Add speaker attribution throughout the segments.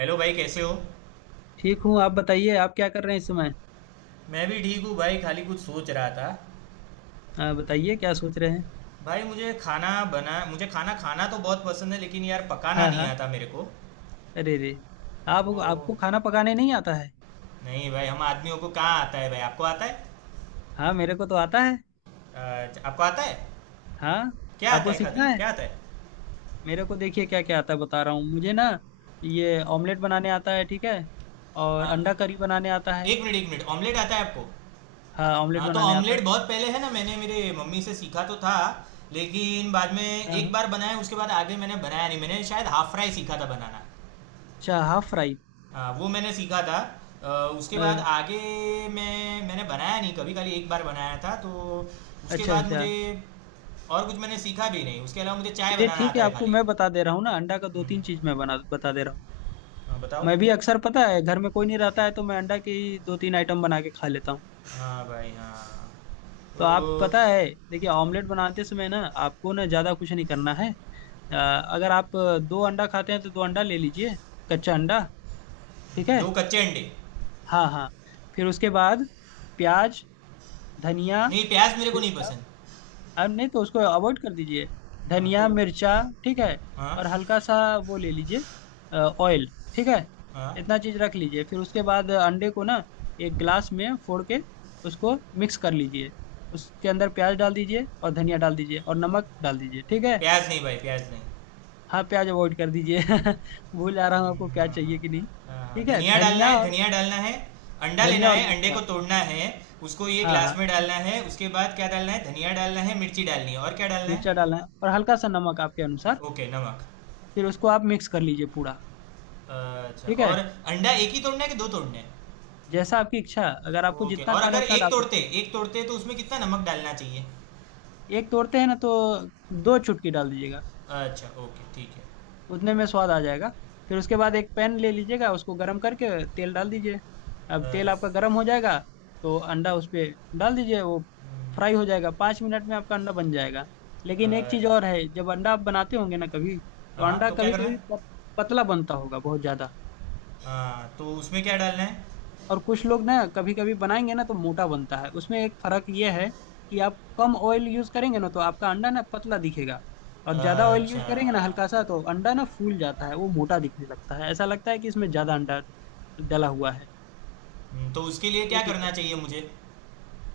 Speaker 1: Hello भाई, कैसे हो?
Speaker 2: ठीक हूँ। आप बताइए, आप क्या कर रहे हैं इस समय?
Speaker 1: मैं भी ठीक हूँ भाई। खाली कुछ सोच रहा था।
Speaker 2: हाँ, बताइए क्या सोच रहे हैं?
Speaker 1: भाई, मुझे खाना खाना तो बहुत पसंद है, लेकिन यार पकाना
Speaker 2: हाँ
Speaker 1: नहीं
Speaker 2: हाँ।
Speaker 1: आता मेरे को।
Speaker 2: अरे रे। आप
Speaker 1: तो
Speaker 2: आपको खाना पकाने नहीं आता है?
Speaker 1: नहीं भाई, हम आदमियों को कहाँ आता है। भाई आपको आता है?
Speaker 2: हाँ, मेरे को तो आता है।
Speaker 1: आपको आता है?
Speaker 2: हाँ।
Speaker 1: क्या आता
Speaker 2: आपको
Speaker 1: है? खाते
Speaker 2: सीखना है।
Speaker 1: क्या आता है?
Speaker 2: मेरे को देखिए क्या क्या आता है बता रहा हूँ मुझे ना। ये ऑमलेट बनाने आता है, ठीक है। और
Speaker 1: आ,
Speaker 2: अंडा करी बनाने आता है।
Speaker 1: एक मिनट एक मिनट, ऑमलेट आता है आपको?
Speaker 2: हाँ, ऑमलेट
Speaker 1: हाँ तो
Speaker 2: बनाने आता
Speaker 1: ऑमलेट
Speaker 2: है।
Speaker 1: बहुत पहले, है ना, मैंने मेरे मम्मी से सीखा तो था। लेकिन बाद में।
Speaker 2: हाँ
Speaker 1: एक
Speaker 2: हाँ।
Speaker 1: बार बनाया, उसके बाद आगे मैंने बनाया नहीं। मैंने शायद हाफ फ्राई सीखा था बनाना।
Speaker 2: अच्छा, हाफ फ्राई।
Speaker 1: हाँ वो मैंने सीखा था। उसके बाद
Speaker 2: अ,
Speaker 1: आगे। मैंने बनाया नहीं कभी, खाली एक बार बनाया था तो। उसके
Speaker 2: अच्छा
Speaker 1: बाद
Speaker 2: अच्छा।
Speaker 1: मुझे। और कुछ मैंने सीखा भी नहीं, उसके अलावा मुझे चाय
Speaker 2: चलिए
Speaker 1: बनाना
Speaker 2: ठीक
Speaker 1: आता
Speaker 2: है,
Speaker 1: है
Speaker 2: आपको
Speaker 1: खाली।
Speaker 2: मैं बता दे रहा हूँ ना अंडा का दो तीन चीज़
Speaker 1: हम्म,
Speaker 2: मैं बना बता दे रहा हूँ।
Speaker 1: हाँ बताओ।
Speaker 2: मैं भी अक्सर, पता है, घर में कोई नहीं रहता है तो मैं अंडा की दो तीन आइटम बना के खा लेता हूँ।
Speaker 1: हाँ भाई, हाँ।
Speaker 2: तो
Speaker 1: तो।
Speaker 2: आप, पता है, देखिए, ऑमलेट बनाते समय ना आपको ना ज़्यादा कुछ नहीं करना है। अगर आप दो अंडा खाते हैं तो दो अंडा ले लीजिए। कच्चा अंडा। ठीक है।
Speaker 1: दो कच्चे अंडे।
Speaker 2: हाँ हाँ। फिर उसके बाद प्याज, धनिया।
Speaker 1: नहीं, प्याज मेरे को नहीं पसंद।
Speaker 2: अब नहीं तो उसको अवॉइड कर दीजिए।
Speaker 1: हाँ तो।
Speaker 2: धनिया, मिर्चा। ठीक है।
Speaker 1: हाँ
Speaker 2: और हल्का सा वो ले लीजिए, ऑयल, ठीक है।
Speaker 1: हाँ।
Speaker 2: इतना चीज रख लीजिए, फिर उसके बाद अंडे को ना एक ग्लास में फोड़ के उसको मिक्स कर लीजिए। उसके अंदर प्याज डाल दीजिए और धनिया डाल दीजिए और नमक डाल दीजिए, ठीक है।
Speaker 1: प्याज नहीं भाई, प्याज नहीं।
Speaker 2: हाँ प्याज अवॉइड कर दीजिए। भूल जा रहा हूँ आपको प्याज
Speaker 1: हाँ,
Speaker 2: चाहिए कि नहीं।
Speaker 1: हाँ, हाँ, हाँ।
Speaker 2: ठीक है,
Speaker 1: धनिया डालना है, धनिया डालना है। अंडा लेना
Speaker 2: धनिया और
Speaker 1: है, अंडे को
Speaker 2: मिर्चा।
Speaker 1: तोड़ना है। उसको ये
Speaker 2: हाँ
Speaker 1: ग्लास
Speaker 2: हाँ।
Speaker 1: में डालना है, उसके बाद क्या डालना है? धनिया डालना है, मिर्ची डालनी है, और क्या डालना
Speaker 2: मिर्चा
Speaker 1: है?
Speaker 2: डालना है और हल्का सा नमक आपके अनुसार।
Speaker 1: ओके, नमक।
Speaker 2: फिर उसको आप मिक्स कर लीजिए पूरा।
Speaker 1: अच्छा,
Speaker 2: ठीक है।
Speaker 1: और अंडा एक ही तोड़ना है कि दो तोड़ने हैं?
Speaker 2: जैसा आपकी इच्छा, अगर आपको
Speaker 1: ओके,
Speaker 2: जितना
Speaker 1: और
Speaker 2: खाना
Speaker 1: अगर
Speaker 2: है उतना
Speaker 1: एक
Speaker 2: डाल
Speaker 1: तोड़ते
Speaker 2: सकते हैं।
Speaker 1: एक तोड़ते तो उसमें कितना नमक डालना चाहिए?
Speaker 2: एक तोड़ते हैं ना तो 2 चुटकी डाल दीजिएगा।
Speaker 1: अच्छा ओके, ठीक है।
Speaker 2: उतने में स्वाद आ जाएगा। फिर उसके बाद एक पैन ले लीजिएगा, उसको गर्म करके तेल डाल दीजिए। अब तेल
Speaker 1: अच्छा।
Speaker 2: आपका गर्म हो जाएगा तो अंडा उस पे डाल दीजिए, वो फ्राई हो
Speaker 1: हम्म।
Speaker 2: जाएगा 5 मिनट में, आपका अंडा बन जाएगा। लेकिन एक चीज़
Speaker 1: अच्छा,
Speaker 2: और है, जब अंडा आप बनाते होंगे ना कभी तो
Speaker 1: हाँ
Speaker 2: अंडा
Speaker 1: तो क्या
Speaker 2: कभी
Speaker 1: करना
Speaker 2: कभी
Speaker 1: है?
Speaker 2: पतला बनता होगा बहुत ज़्यादा।
Speaker 1: हाँ तो उसमें क्या डालना है?
Speaker 2: और कुछ लोग ना कभी कभी बनाएंगे ना तो मोटा बनता है, उसमें एक फर्क ये है कि आप कम ऑयल यूज करेंगे ना तो आपका अंडा ना पतला दिखेगा। और ज्यादा ऑयल यूज
Speaker 1: अच्छा।
Speaker 2: करेंगे ना हल्का सा तो अंडा ना फूल जाता है, वो मोटा दिखने लगता है, ऐसा लगता है कि इसमें ज्यादा अंडा डला हुआ है।
Speaker 1: तो उसके लिए
Speaker 2: ये
Speaker 1: क्या
Speaker 2: चीज
Speaker 1: करना
Speaker 2: है।
Speaker 1: चाहिए मुझे?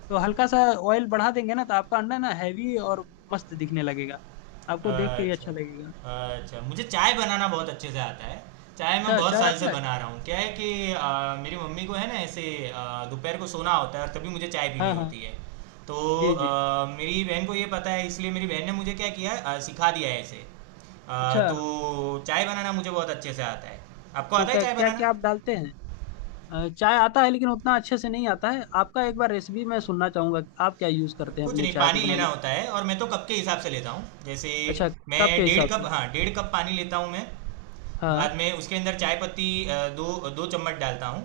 Speaker 2: तो हल्का सा ऑयल बढ़ा देंगे ना तो आपका अंडा ना हैवी और मस्त दिखने लगेगा। आपको देख के ही अच्छा लगेगा।
Speaker 1: अच्छा अच्छा, मुझे चाय बनाना बहुत अच्छे से आता है। चाय मैं
Speaker 2: अच्छा,
Speaker 1: बहुत
Speaker 2: चाय
Speaker 1: साल से
Speaker 2: आता है।
Speaker 1: बना रहा हूँ। क्या है कि मेरी मम्मी को है ना ऐसे। दोपहर को सोना होता है और तभी मुझे चाय पीनी
Speaker 2: हाँ हाँ।
Speaker 1: होती है। तो।
Speaker 2: जी जी।
Speaker 1: मेरी बहन को ये पता है, इसलिए मेरी बहन ने मुझे क्या किया है, सिखा दिया है ऐसे।
Speaker 2: अच्छा,
Speaker 1: तो चाय बनाना मुझे बहुत अच्छे से आता है। आपको
Speaker 2: तो
Speaker 1: आता है
Speaker 2: क्या
Speaker 1: चाय
Speaker 2: क्या
Speaker 1: बनाना?
Speaker 2: क्या आप डालते हैं? चाय आता है लेकिन उतना अच्छे से नहीं आता है, आपका एक बार रेसिपी मैं सुनना चाहूंगा कि आप क्या यूज़ करते हैं
Speaker 1: कुछ
Speaker 2: अपने
Speaker 1: नहीं,
Speaker 2: चाय
Speaker 1: पानी
Speaker 2: को
Speaker 1: लेना
Speaker 2: बनाने के।
Speaker 1: होता है और मैं तो कप के हिसाब से लेता हूँ, जैसे।
Speaker 2: अच्छा,
Speaker 1: मैं
Speaker 2: कप के
Speaker 1: डेढ़
Speaker 2: हिसाब
Speaker 1: कप
Speaker 2: से।
Speaker 1: हाँ, 1½ कप पानी लेता हूँ मैं।
Speaker 2: हाँ।
Speaker 1: बाद में उसके अंदर चाय पत्ती, 2-2 चम्मच डालता हूँ।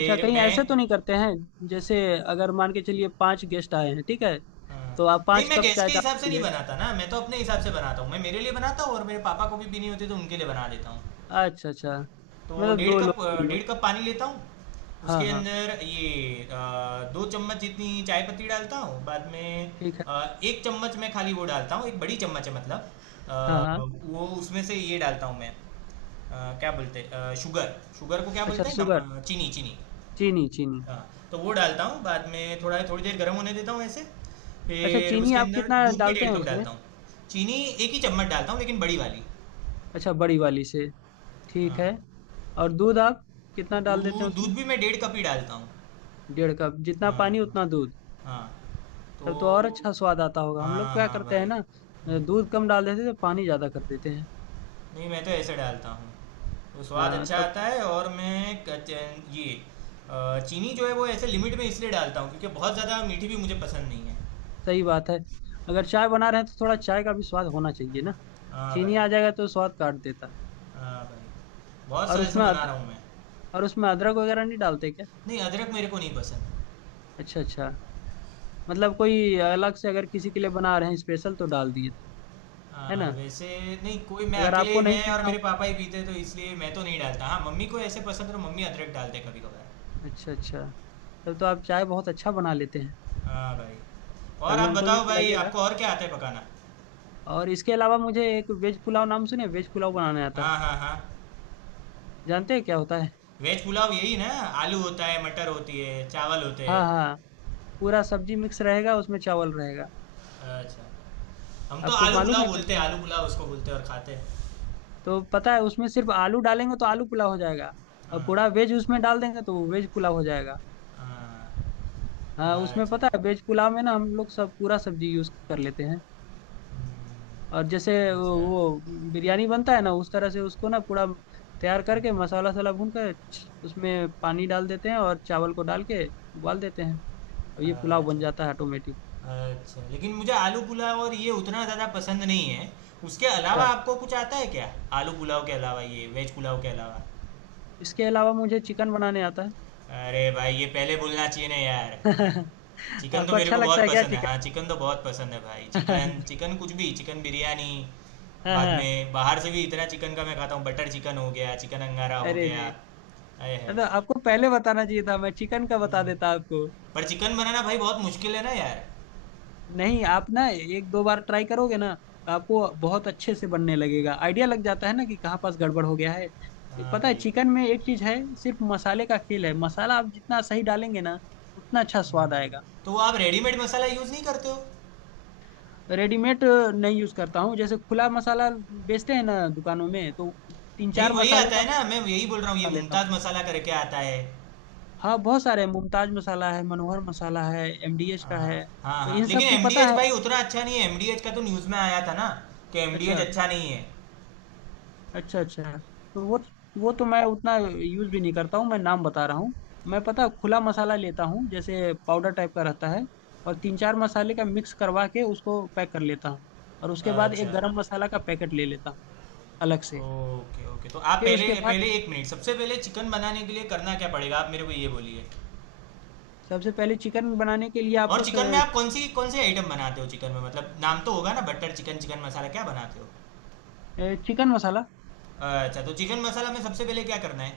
Speaker 2: अच्छा, कहीं
Speaker 1: मैं।
Speaker 2: ऐसे तो नहीं करते हैं जैसे अगर मान के चलिए 5 गेस्ट आए हैं, ठीक है,
Speaker 1: अ,
Speaker 2: तो आप
Speaker 1: नहीं,
Speaker 2: पांच
Speaker 1: मैं
Speaker 2: कप
Speaker 1: गैस
Speaker 2: चाय
Speaker 1: के हिसाब से नहीं
Speaker 2: डालेंगे?
Speaker 1: बनाता ना, मैं तो अपने हिसाब से बनाता हूँ, मैं मेरे लिए बनाता हूँ और मेरे पापा को भी पीनी होती है तो उनके लिए बना देता हूँ।
Speaker 2: अच्छा अच्छा।
Speaker 1: तो
Speaker 2: मतलब
Speaker 1: डेढ़
Speaker 2: दो
Speaker 1: कप
Speaker 2: लोग, तीन
Speaker 1: डेढ़
Speaker 2: लोग।
Speaker 1: कप पानी लेता हूँ।
Speaker 2: हाँ
Speaker 1: उसके
Speaker 2: हाँ।
Speaker 1: अंदर ये, 2 चम्मच जितनी चाय पत्ती डालता हूँ बाद में।
Speaker 2: ठीक है।
Speaker 1: 1 चम्मच मैं खाली वो डालता हूँ, एक बड़ी चम्मच है मतलब।
Speaker 2: हाँ
Speaker 1: अ,
Speaker 2: हाँ।
Speaker 1: वो उसमें से ये डालता हूँ मैं। क्या बोलते हैं शुगर, शुगर को क्या
Speaker 2: अच्छा,
Speaker 1: बोलते हैं,
Speaker 2: शुगर।
Speaker 1: चीनी चीनी।
Speaker 2: चीनी, चीनी।
Speaker 1: हाँ। तो वो डालता हूँ बाद में, थोड़ा थोड़ी देर गर्म होने देता हूँ ऐसे।
Speaker 2: अच्छा,
Speaker 1: फिर
Speaker 2: चीनी
Speaker 1: उसके
Speaker 2: आप
Speaker 1: अंदर
Speaker 2: कितना
Speaker 1: दूध भी
Speaker 2: डालते
Speaker 1: डेढ़
Speaker 2: हैं
Speaker 1: कप
Speaker 2: उसमें?
Speaker 1: डालता हूँ। चीनी 1 ही चम्मच डालता हूँ, लेकिन बड़ी वाली।
Speaker 2: अच्छा, बड़ी वाली से। ठीक
Speaker 1: हाँ।
Speaker 2: है। और दूध आप कितना डाल देते हैं
Speaker 1: दूध
Speaker 2: उसमें?
Speaker 1: दूध भी मैं 1½ कप ही डालता हूँ।
Speaker 2: 1.5 कप जितना
Speaker 1: हाँ।
Speaker 2: पानी
Speaker 1: हाँ
Speaker 2: उतना दूध?
Speaker 1: हाँ। तो।
Speaker 2: तब तो और अच्छा स्वाद आता होगा। हम लोग
Speaker 1: हाँ
Speaker 2: क्या
Speaker 1: हाँ
Speaker 2: करते
Speaker 1: भाई,
Speaker 2: हैं ना,
Speaker 1: हम्म।
Speaker 2: दूध कम डाल देते हैं तो पानी ज़्यादा कर देते हैं।
Speaker 1: नहीं, मैं तो ऐसे डालता हूँ। तो स्वाद
Speaker 2: हाँ
Speaker 1: अच्छा
Speaker 2: तब
Speaker 1: आता
Speaker 2: तो।
Speaker 1: है और मैं ये, चीनी जो है वो ऐसे लिमिट में इसलिए डालता हूँ, क्योंकि बहुत ज़्यादा मीठी भी मुझे पसंद नहीं है।
Speaker 2: सही बात है, अगर चाय बना रहे हैं तो थोड़ा चाय का भी स्वाद होना चाहिए ना।
Speaker 1: हाँ
Speaker 2: चीनी
Speaker 1: भाई।
Speaker 2: आ जाएगा तो स्वाद काट देता है।
Speaker 1: हाँ भाई, बहुत
Speaker 2: और
Speaker 1: साल से बना रहा हूँ मैं।
Speaker 2: और उसमें अदरक वगैरह नहीं डालते क्या?
Speaker 1: नहीं, अदरक मेरे को नहीं पसंद।
Speaker 2: अच्छा अच्छा। मतलब कोई अलग से अगर किसी के लिए बना रहे हैं स्पेशल तो डाल दिए, है
Speaker 1: हाँ,
Speaker 2: ना।
Speaker 1: वैसे। नहीं कोई, मैं
Speaker 2: अगर आपको
Speaker 1: अकेले,
Speaker 2: नहीं
Speaker 1: मैं और
Speaker 2: पीना हो।
Speaker 1: मेरे पापा ही पीते तो इसलिए मैं तो नहीं डालता। हाँ मम्मी को ऐसे पसंद है तो मम्मी अदरक डालते कभी कभार।
Speaker 2: अच्छा अच्छा। तब तो आप चाय बहुत अच्छा बना लेते हैं।
Speaker 1: हाँ भाई। और
Speaker 2: कभी
Speaker 1: आप
Speaker 2: हमको भी
Speaker 1: बताओ भाई,
Speaker 2: पिलाइएगा।
Speaker 1: आपको और क्या आता है पकाना?
Speaker 2: और इसके अलावा मुझे एक वेज पुलाव, नाम सुने, वेज पुलाव बनाने आता है।
Speaker 1: हाँ हाँ हाँ।
Speaker 2: जानते हैं क्या होता है?
Speaker 1: वेज पुलाव, यही ना? आलू होता है, मटर होती है, चावल होते
Speaker 2: हाँ
Speaker 1: हैं।
Speaker 2: हाँ। पूरा सब्जी मिक्स रहेगा उसमें, चावल रहेगा।
Speaker 1: अच्छा, हम तो
Speaker 2: आपको
Speaker 1: आलू
Speaker 2: मालूम
Speaker 1: पुलाव
Speaker 2: है कैसे
Speaker 1: बोलते हैं।
Speaker 2: बनता
Speaker 1: आलू
Speaker 2: है?
Speaker 1: पुलाव उसको बोलते हैं और खाते हैं।
Speaker 2: तो पता है, उसमें सिर्फ आलू डालेंगे तो आलू पुलाव हो जाएगा। और
Speaker 1: हाँ।
Speaker 2: पूरा वेज उसमें डाल देंगे तो वो वेज पुलाव हो जाएगा।
Speaker 1: हाँ।
Speaker 2: हाँ, उसमें
Speaker 1: अच्छा।
Speaker 2: पता है वेज पुलाव में ना हम लोग सब पूरा सब्जी यूज कर लेते हैं। और जैसे
Speaker 1: हम्म। अच्छा
Speaker 2: वो बिरयानी बनता है ना उस तरह से उसको ना पूरा तैयार करके मसाला वसाला भून कर उसमें पानी डाल देते हैं और चावल को डाल के उबाल देते हैं। और ये पुलाव
Speaker 1: अच्छा।
Speaker 2: बन जाता है ऑटोमेटिक।
Speaker 1: अच्छा, लेकिन मुझे आलू पुलाव और ये उतना ज़्यादा पसंद नहीं है। उसके अलावा
Speaker 2: अच्छा,
Speaker 1: आपको कुछ आता है क्या? आलू पुलाव के अलावा ये वेज पुलाव के अलावा।
Speaker 2: इसके अलावा मुझे चिकन बनाने आता है।
Speaker 1: अरे भाई, ये पहले बोलना चाहिए ना यार। चिकन तो
Speaker 2: आपको
Speaker 1: मेरे
Speaker 2: अच्छा
Speaker 1: को
Speaker 2: लगता
Speaker 1: बहुत
Speaker 2: है क्या
Speaker 1: पसंद है। हाँ,
Speaker 2: चिकन?
Speaker 1: चिकन तो बहुत पसंद है भाई। चिकन चिकन कुछ भी, चिकन बिरयानी।
Speaker 2: हाँ
Speaker 1: बाद
Speaker 2: हाँ।
Speaker 1: में बाहर से भी इतना चिकन का मैं खाता हूँ। बटर चिकन हो गया, चिकन अंगारा हो
Speaker 2: अरे
Speaker 1: गया।
Speaker 2: रे।
Speaker 1: आय हाय!
Speaker 2: तो आपको पहले बताना चाहिए था, मैं चिकन का बता
Speaker 1: हुँ,
Speaker 2: देता आपको।
Speaker 1: पर चिकन बनाना भाई बहुत मुश्किल है ना यार।
Speaker 2: नहीं, आप ना एक दो बार ट्राई करोगे ना तो आपको बहुत अच्छे से बनने लगेगा, आइडिया लग जाता है ना कि कहाँ पास गड़बड़ हो गया है। ये
Speaker 1: हाँ
Speaker 2: पता है
Speaker 1: भाई।
Speaker 2: चिकन में एक चीज है, सिर्फ मसाले का खेल है, मसाला आप जितना सही डालेंगे ना उतना अच्छा स्वाद आएगा।
Speaker 1: तो आप रेडीमेड मसाला यूज़ नहीं करते हो?
Speaker 2: रेडीमेड नहीं यूज करता हूँ, जैसे खुला मसाला बेचते हैं ना दुकानों में, तो तीन
Speaker 1: नहीं
Speaker 2: चार
Speaker 1: वही
Speaker 2: मसालों
Speaker 1: आता
Speaker 2: का
Speaker 1: है ना, मैं
Speaker 2: मसाला
Speaker 1: यही बोल रहा हूँ, ये
Speaker 2: लेता हूँ।
Speaker 1: मुमताज मसाला करके आता है।
Speaker 2: हाँ बहुत सारे हैं। मुमताज मसाला है, मनोहर मसाला है, एमडीएच
Speaker 1: आ,
Speaker 2: का है।
Speaker 1: हाँ
Speaker 2: तो
Speaker 1: हाँ,
Speaker 2: इन
Speaker 1: लेकिन
Speaker 2: सबको पता
Speaker 1: एमडीएच
Speaker 2: है।
Speaker 1: भाई उतना अच्छा नहीं है, एमडीएच का तो न्यूज़ में आया था ना, कि एमडीएच
Speaker 2: अच्छा
Speaker 1: अच्छा नहीं है।
Speaker 2: अच्छा। अच्छा तो वो तो मैं उतना यूज भी नहीं करता हूँ, मैं नाम बता रहा हूँ। मैं, पता है, खुला मसाला लेता हूँ, जैसे पाउडर टाइप का रहता है। और तीन चार मसाले का मिक्स करवा के उसको पैक कर लेता हूँ। और उसके बाद एक
Speaker 1: अच्छा।
Speaker 2: गरम मसाला का पैकेट ले लेता हूँ अलग से।
Speaker 1: ओके ओके, तो आप
Speaker 2: फिर
Speaker 1: पहले
Speaker 2: उसके बाद
Speaker 1: पहले, एक मिनट, सबसे पहले चिकन बनाने के लिए करना क्या पड़ेगा, आप मेरे को ये बोलिए।
Speaker 2: सबसे पहले चिकन बनाने के लिए
Speaker 1: और
Speaker 2: आपको।
Speaker 1: चिकन में आप कौन से आइटम बनाते हो चिकन में? मतलब नाम तो होगा ना, बटर चिकन, चिकन मसाला, क्या बनाते हो?
Speaker 2: चिकन मसाला।
Speaker 1: अच्छा, तो चिकन मसाला में सबसे पहले क्या करना है?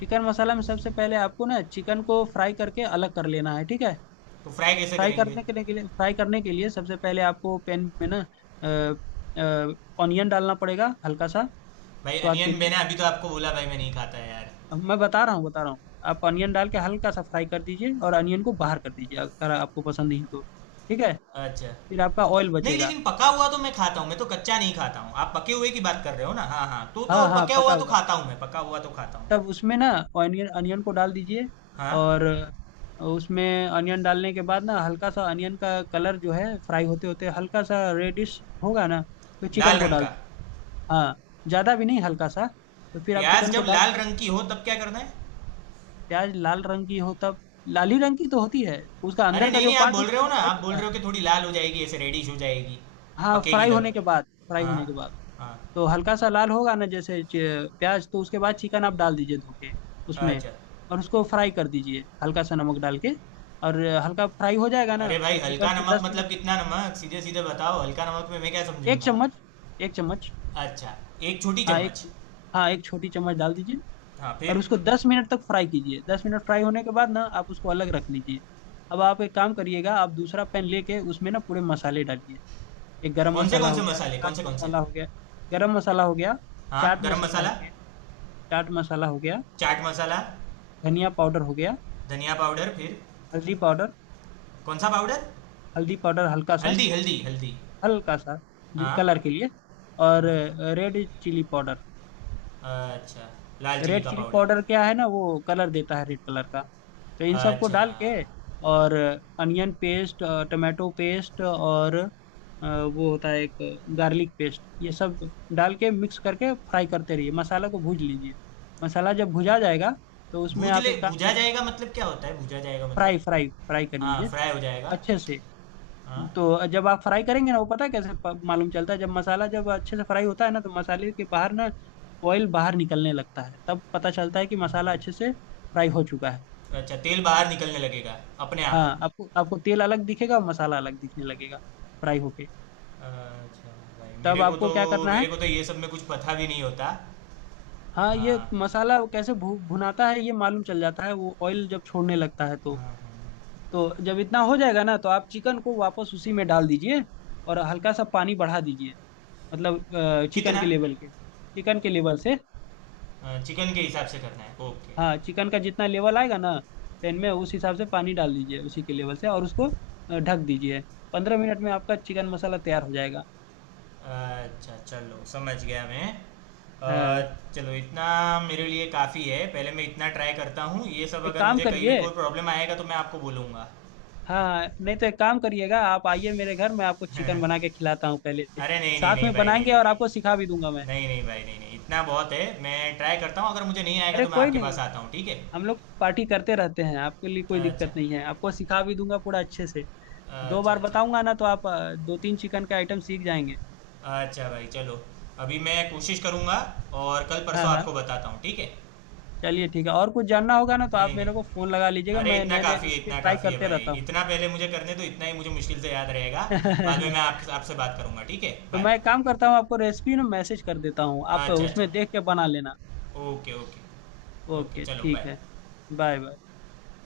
Speaker 2: चिकन मसाला में सबसे पहले आपको ना चिकन को फ्राई करके अलग कर लेना है, ठीक है।
Speaker 1: तो फ्राई कैसे करेंगे?
Speaker 2: फ्राई करने के लिए सबसे पहले आपको पैन में ना ऑनियन डालना पड़ेगा हल्का सा।
Speaker 1: भाई
Speaker 2: स्वाद
Speaker 1: अनियन
Speaker 2: के लिए।
Speaker 1: मैंने अभी तो आपको बोला भाई, मैं नहीं खाता है यार।
Speaker 2: अब मैं बता रहा हूँ, बता रहा हूँ आप ऑनियन डाल के हल्का सा फ्राई कर दीजिए और ऑनियन को बाहर कर दीजिए अगर आपको पसंद नहीं है तो। ठीक है।
Speaker 1: अच्छा।
Speaker 2: फिर आपका ऑयल
Speaker 1: नहीं,
Speaker 2: बचेगा।
Speaker 1: लेकिन पका हुआ तो मैं खाता हूँ, मैं तो कच्चा नहीं खाता हूँ। आप पके हुए की बात कर रहे हो ना? हाँ हाँ, तो
Speaker 2: हाँ
Speaker 1: तो
Speaker 2: हाँ,
Speaker 1: पका
Speaker 2: पका
Speaker 1: हुआ तो
Speaker 2: हुआ।
Speaker 1: खाता हूँ, मैं पका हुआ तो खाता
Speaker 2: तब
Speaker 1: हूँ।
Speaker 2: उसमें ना ऑनियन ऑनियन को डाल दीजिए।
Speaker 1: हाँ।
Speaker 2: और उसमें ऑनियन डालने के बाद ना हल्का सा ऑनियन का कलर जो है फ्राई होते होते हल्का सा रेडिश होगा ना तो चिकन
Speaker 1: लाल
Speaker 2: को
Speaker 1: रंग
Speaker 2: डाल।
Speaker 1: का।
Speaker 2: हाँ, ज्यादा भी नहीं, हल्का सा। तो फिर आप
Speaker 1: प्याज
Speaker 2: चिकन को
Speaker 1: जब
Speaker 2: डाल
Speaker 1: लाल
Speaker 2: के
Speaker 1: रंग की हो तब क्या करना है?
Speaker 2: प्याज लाल रंग की हो तब, लाली रंग की तो होती है, उसका
Speaker 1: अरे
Speaker 2: अंदर का
Speaker 1: नहीं
Speaker 2: जो
Speaker 1: नहीं, आप
Speaker 2: पार्ट
Speaker 1: बोल
Speaker 2: होता
Speaker 1: रहे
Speaker 2: है
Speaker 1: हो
Speaker 2: ना
Speaker 1: ना,
Speaker 2: व्हाइट
Speaker 1: आप बोल
Speaker 2: होता है।
Speaker 1: रहे हो कि थोड़ी लाल हो जाएगी, ऐसे रेडिश हो जाएगी।
Speaker 2: हाँ,
Speaker 1: पकेगी
Speaker 2: फ्राई
Speaker 1: तब।
Speaker 2: होने के बाद, फ्राई
Speaker 1: हाँ।
Speaker 2: होने के बाद।
Speaker 1: हाँ।
Speaker 2: तो हल्का सा लाल होगा ना जैसे प्याज, तो उसके बाद चिकन आप डाल दीजिए धो के उसमें।
Speaker 1: अच्छा।
Speaker 2: और उसको फ्राई कर दीजिए हल्का सा नमक डाल के। और हल्का फ्राई हो जाएगा ना
Speaker 1: अरे भाई,
Speaker 2: तो चिकन
Speaker 1: हल्का
Speaker 2: को
Speaker 1: नमक
Speaker 2: 10 मिनट
Speaker 1: मतलब
Speaker 2: बाद।
Speaker 1: कितना नमक, सीधे सीधे बताओ, हल्का नमक में मैं क्या
Speaker 2: एक
Speaker 1: समझूंगा?
Speaker 2: चम्मच, एक चम्मच।
Speaker 1: अच्छा। एक छोटी
Speaker 2: हाँ एक,
Speaker 1: चम्मच
Speaker 2: हाँ एक छोटी चम्मच डाल दीजिए।
Speaker 1: हाँ
Speaker 2: और
Speaker 1: फिर?
Speaker 2: उसको 10 मिनट तक फ्राई कीजिए, 10 मिनट फ्राई होने के बाद ना आप उसको अलग रख लीजिए। अब आप एक काम करिएगा, आप दूसरा पैन लेके उसमें ना पूरे मसाले डालिए। एक गरम मसाला
Speaker 1: कौन
Speaker 2: हो
Speaker 1: से
Speaker 2: गया,
Speaker 1: मसाले, कौन
Speaker 2: चाट
Speaker 1: से कौन से?
Speaker 2: मसाला हो गया। गरम मसाला हो गया।
Speaker 1: हाँ,
Speaker 2: चाट
Speaker 1: गरम
Speaker 2: मसाला हो
Speaker 1: मसाला।
Speaker 2: गया। चाट मसाला हो गया।
Speaker 1: चाट मसाला।
Speaker 2: धनिया पाउडर हो गया।
Speaker 1: धनिया पाउडर, फिर?
Speaker 2: हल्दी पाउडर,
Speaker 1: कौन सा पाउडर?
Speaker 2: हल्दी पाउडर हल्का सा।
Speaker 1: हल्दी हल्दी हल्दी।
Speaker 2: हल्का सा,
Speaker 1: हाँ।
Speaker 2: कलर के लिए। और
Speaker 1: हाँ।
Speaker 2: Red chilli powder.
Speaker 1: अच्छा। लाल चिली
Speaker 2: रेड
Speaker 1: का
Speaker 2: चिली
Speaker 1: पाउडर।
Speaker 2: पाउडर क्या है ना, वो कलर देता है, रेड कलर का। तो इन सबको
Speaker 1: अच्छा।
Speaker 2: डाल के और अनियन पेस्ट, टमाटो पेस्ट, और वो होता है एक गार्लिक पेस्ट। ये सब डाल के मिक्स करके फ्राई करते रहिए, मसाला को भूज लीजिए। मसाला जब भुजा जाएगा तो उसमें आप एक काम
Speaker 1: भूजा
Speaker 2: करिए।
Speaker 1: जाएगा मतलब क्या होता है, भूजा जाएगा मतलब?
Speaker 2: फ्राई फ्राई फ्राई कर
Speaker 1: हाँ
Speaker 2: लीजिए
Speaker 1: फ्राई हो जाएगा।
Speaker 2: अच्छे से।
Speaker 1: हाँ।
Speaker 2: तो जब आप फ्राई करेंगे ना, वो पता है कैसे मालूम चलता है, जब मसाला जब अच्छे से फ्राई होता है ना तो मसाले के बाहर ना ऑयल बाहर निकलने लगता है, तब पता चलता है कि मसाला अच्छे से फ्राई हो चुका है।
Speaker 1: अच्छा, तेल बाहर निकलने लगेगा। अपने
Speaker 2: हाँ,
Speaker 1: आप।
Speaker 2: आपको, आपको तेल अलग दिखेगा और मसाला अलग दिखने लगेगा फ्राई होके।
Speaker 1: अच्छा। भाई मेरे
Speaker 2: तब
Speaker 1: को
Speaker 2: आपको
Speaker 1: तो।
Speaker 2: क्या करना
Speaker 1: मेरे
Speaker 2: है।
Speaker 1: को तो ये सब में कुछ पता भी नहीं होता।
Speaker 2: हाँ, ये
Speaker 1: हाँ।
Speaker 2: मसाला कैसे भुनाता है ये मालूम चल जाता है, वो ऑयल जब छोड़ने लगता है तो।
Speaker 1: हाँ, हाँ।
Speaker 2: तो जब इतना हो जाएगा ना तो आप चिकन को वापस उसी में डाल दीजिए। और हल्का सा पानी बढ़ा दीजिए। मतलब चिकन
Speaker 1: कितना?
Speaker 2: के लेवल के, चिकन के लेवल से।
Speaker 1: चिकन के हिसाब से करना है, ओके।
Speaker 2: हाँ, चिकन का जितना लेवल आएगा ना पैन में, उस हिसाब से पानी डाल दीजिए उसी के लेवल से, और उसको ढक दीजिए। 15 मिनट में आपका चिकन मसाला तैयार हो जाएगा।
Speaker 1: अच्छा चलो, समझ गया मैं,
Speaker 2: हाँ।
Speaker 1: चलो इतना। मेरे लिए काफ़ी है, पहले मैं इतना ट्राई करता हूँ ये सब,
Speaker 2: एक
Speaker 1: अगर
Speaker 2: काम
Speaker 1: मुझे कहीं भी
Speaker 2: करिए।
Speaker 1: कोई प्रॉब्लम आएगा तो मैं आपको बोलूँगा।
Speaker 2: हाँ, नहीं तो एक काम करिएगा, आप आइए मेरे घर, मैं आपको चिकन
Speaker 1: अरे।
Speaker 2: बना के खिलाता हूँ पहले।
Speaker 1: नहीं नहीं
Speaker 2: साथ
Speaker 1: नहीं
Speaker 2: में
Speaker 1: भाई, नहीं
Speaker 2: बनाएंगे
Speaker 1: नहीं
Speaker 2: और
Speaker 1: नहीं।
Speaker 2: आपको सिखा भी दूंगा मैं।
Speaker 1: नहीं नहीं भाई, नहीं नहीं, इतना बहुत है, मैं ट्राई करता हूँ, अगर मुझे नहीं आएगा
Speaker 2: अरे,
Speaker 1: तो मैं
Speaker 2: कोई
Speaker 1: आपके पास
Speaker 2: नहीं,
Speaker 1: आता हूँ, ठीक है?
Speaker 2: हम लोग पार्टी करते रहते हैं, आपके लिए कोई
Speaker 1: अच्छा।
Speaker 2: दिक्कत नहीं है, आपको सिखा भी दूंगा पूरा अच्छे से। दो
Speaker 1: अच्छा
Speaker 2: बार
Speaker 1: अच्छा।
Speaker 2: बताऊंगा ना तो आप दो तीन चिकन का आइटम सीख जाएंगे।
Speaker 1: अच्छा भाई, चलो। अभी मैं कोशिश करूँगा। और कल
Speaker 2: हाँ
Speaker 1: परसों
Speaker 2: हाँ।
Speaker 1: आपको बताता हूँ, ठीक है?
Speaker 2: चलिए ठीक है, और कुछ जानना होगा ना तो
Speaker 1: नहीं
Speaker 2: आप
Speaker 1: नहीं।
Speaker 2: मेरे को फोन लगा लीजिएगा,
Speaker 1: अरे,
Speaker 2: मैं
Speaker 1: इतना
Speaker 2: नए नए
Speaker 1: काफ़ी है,
Speaker 2: रेसिपी
Speaker 1: इतना
Speaker 2: ट्राई
Speaker 1: काफ़ी है
Speaker 2: करते
Speaker 1: भाई,
Speaker 2: रहता हूँ।
Speaker 1: इतना पहले मुझे करने दो, इतना ही मुझे मुश्किल से याद रहेगा। बाद में मैं आपके आपसे बात करूँगा, ठीक है?
Speaker 2: तो
Speaker 1: बाय।
Speaker 2: मैं एक काम करता हूँ, आपको रेसिपी ना मैसेज कर देता हूँ, आप
Speaker 1: अच्छा अच्छा।
Speaker 2: उसमें देख के बना लेना।
Speaker 1: Okay okay. ओके
Speaker 2: ओके
Speaker 1: चलो,
Speaker 2: ठीक
Speaker 1: बाय।
Speaker 2: है। Bye bye.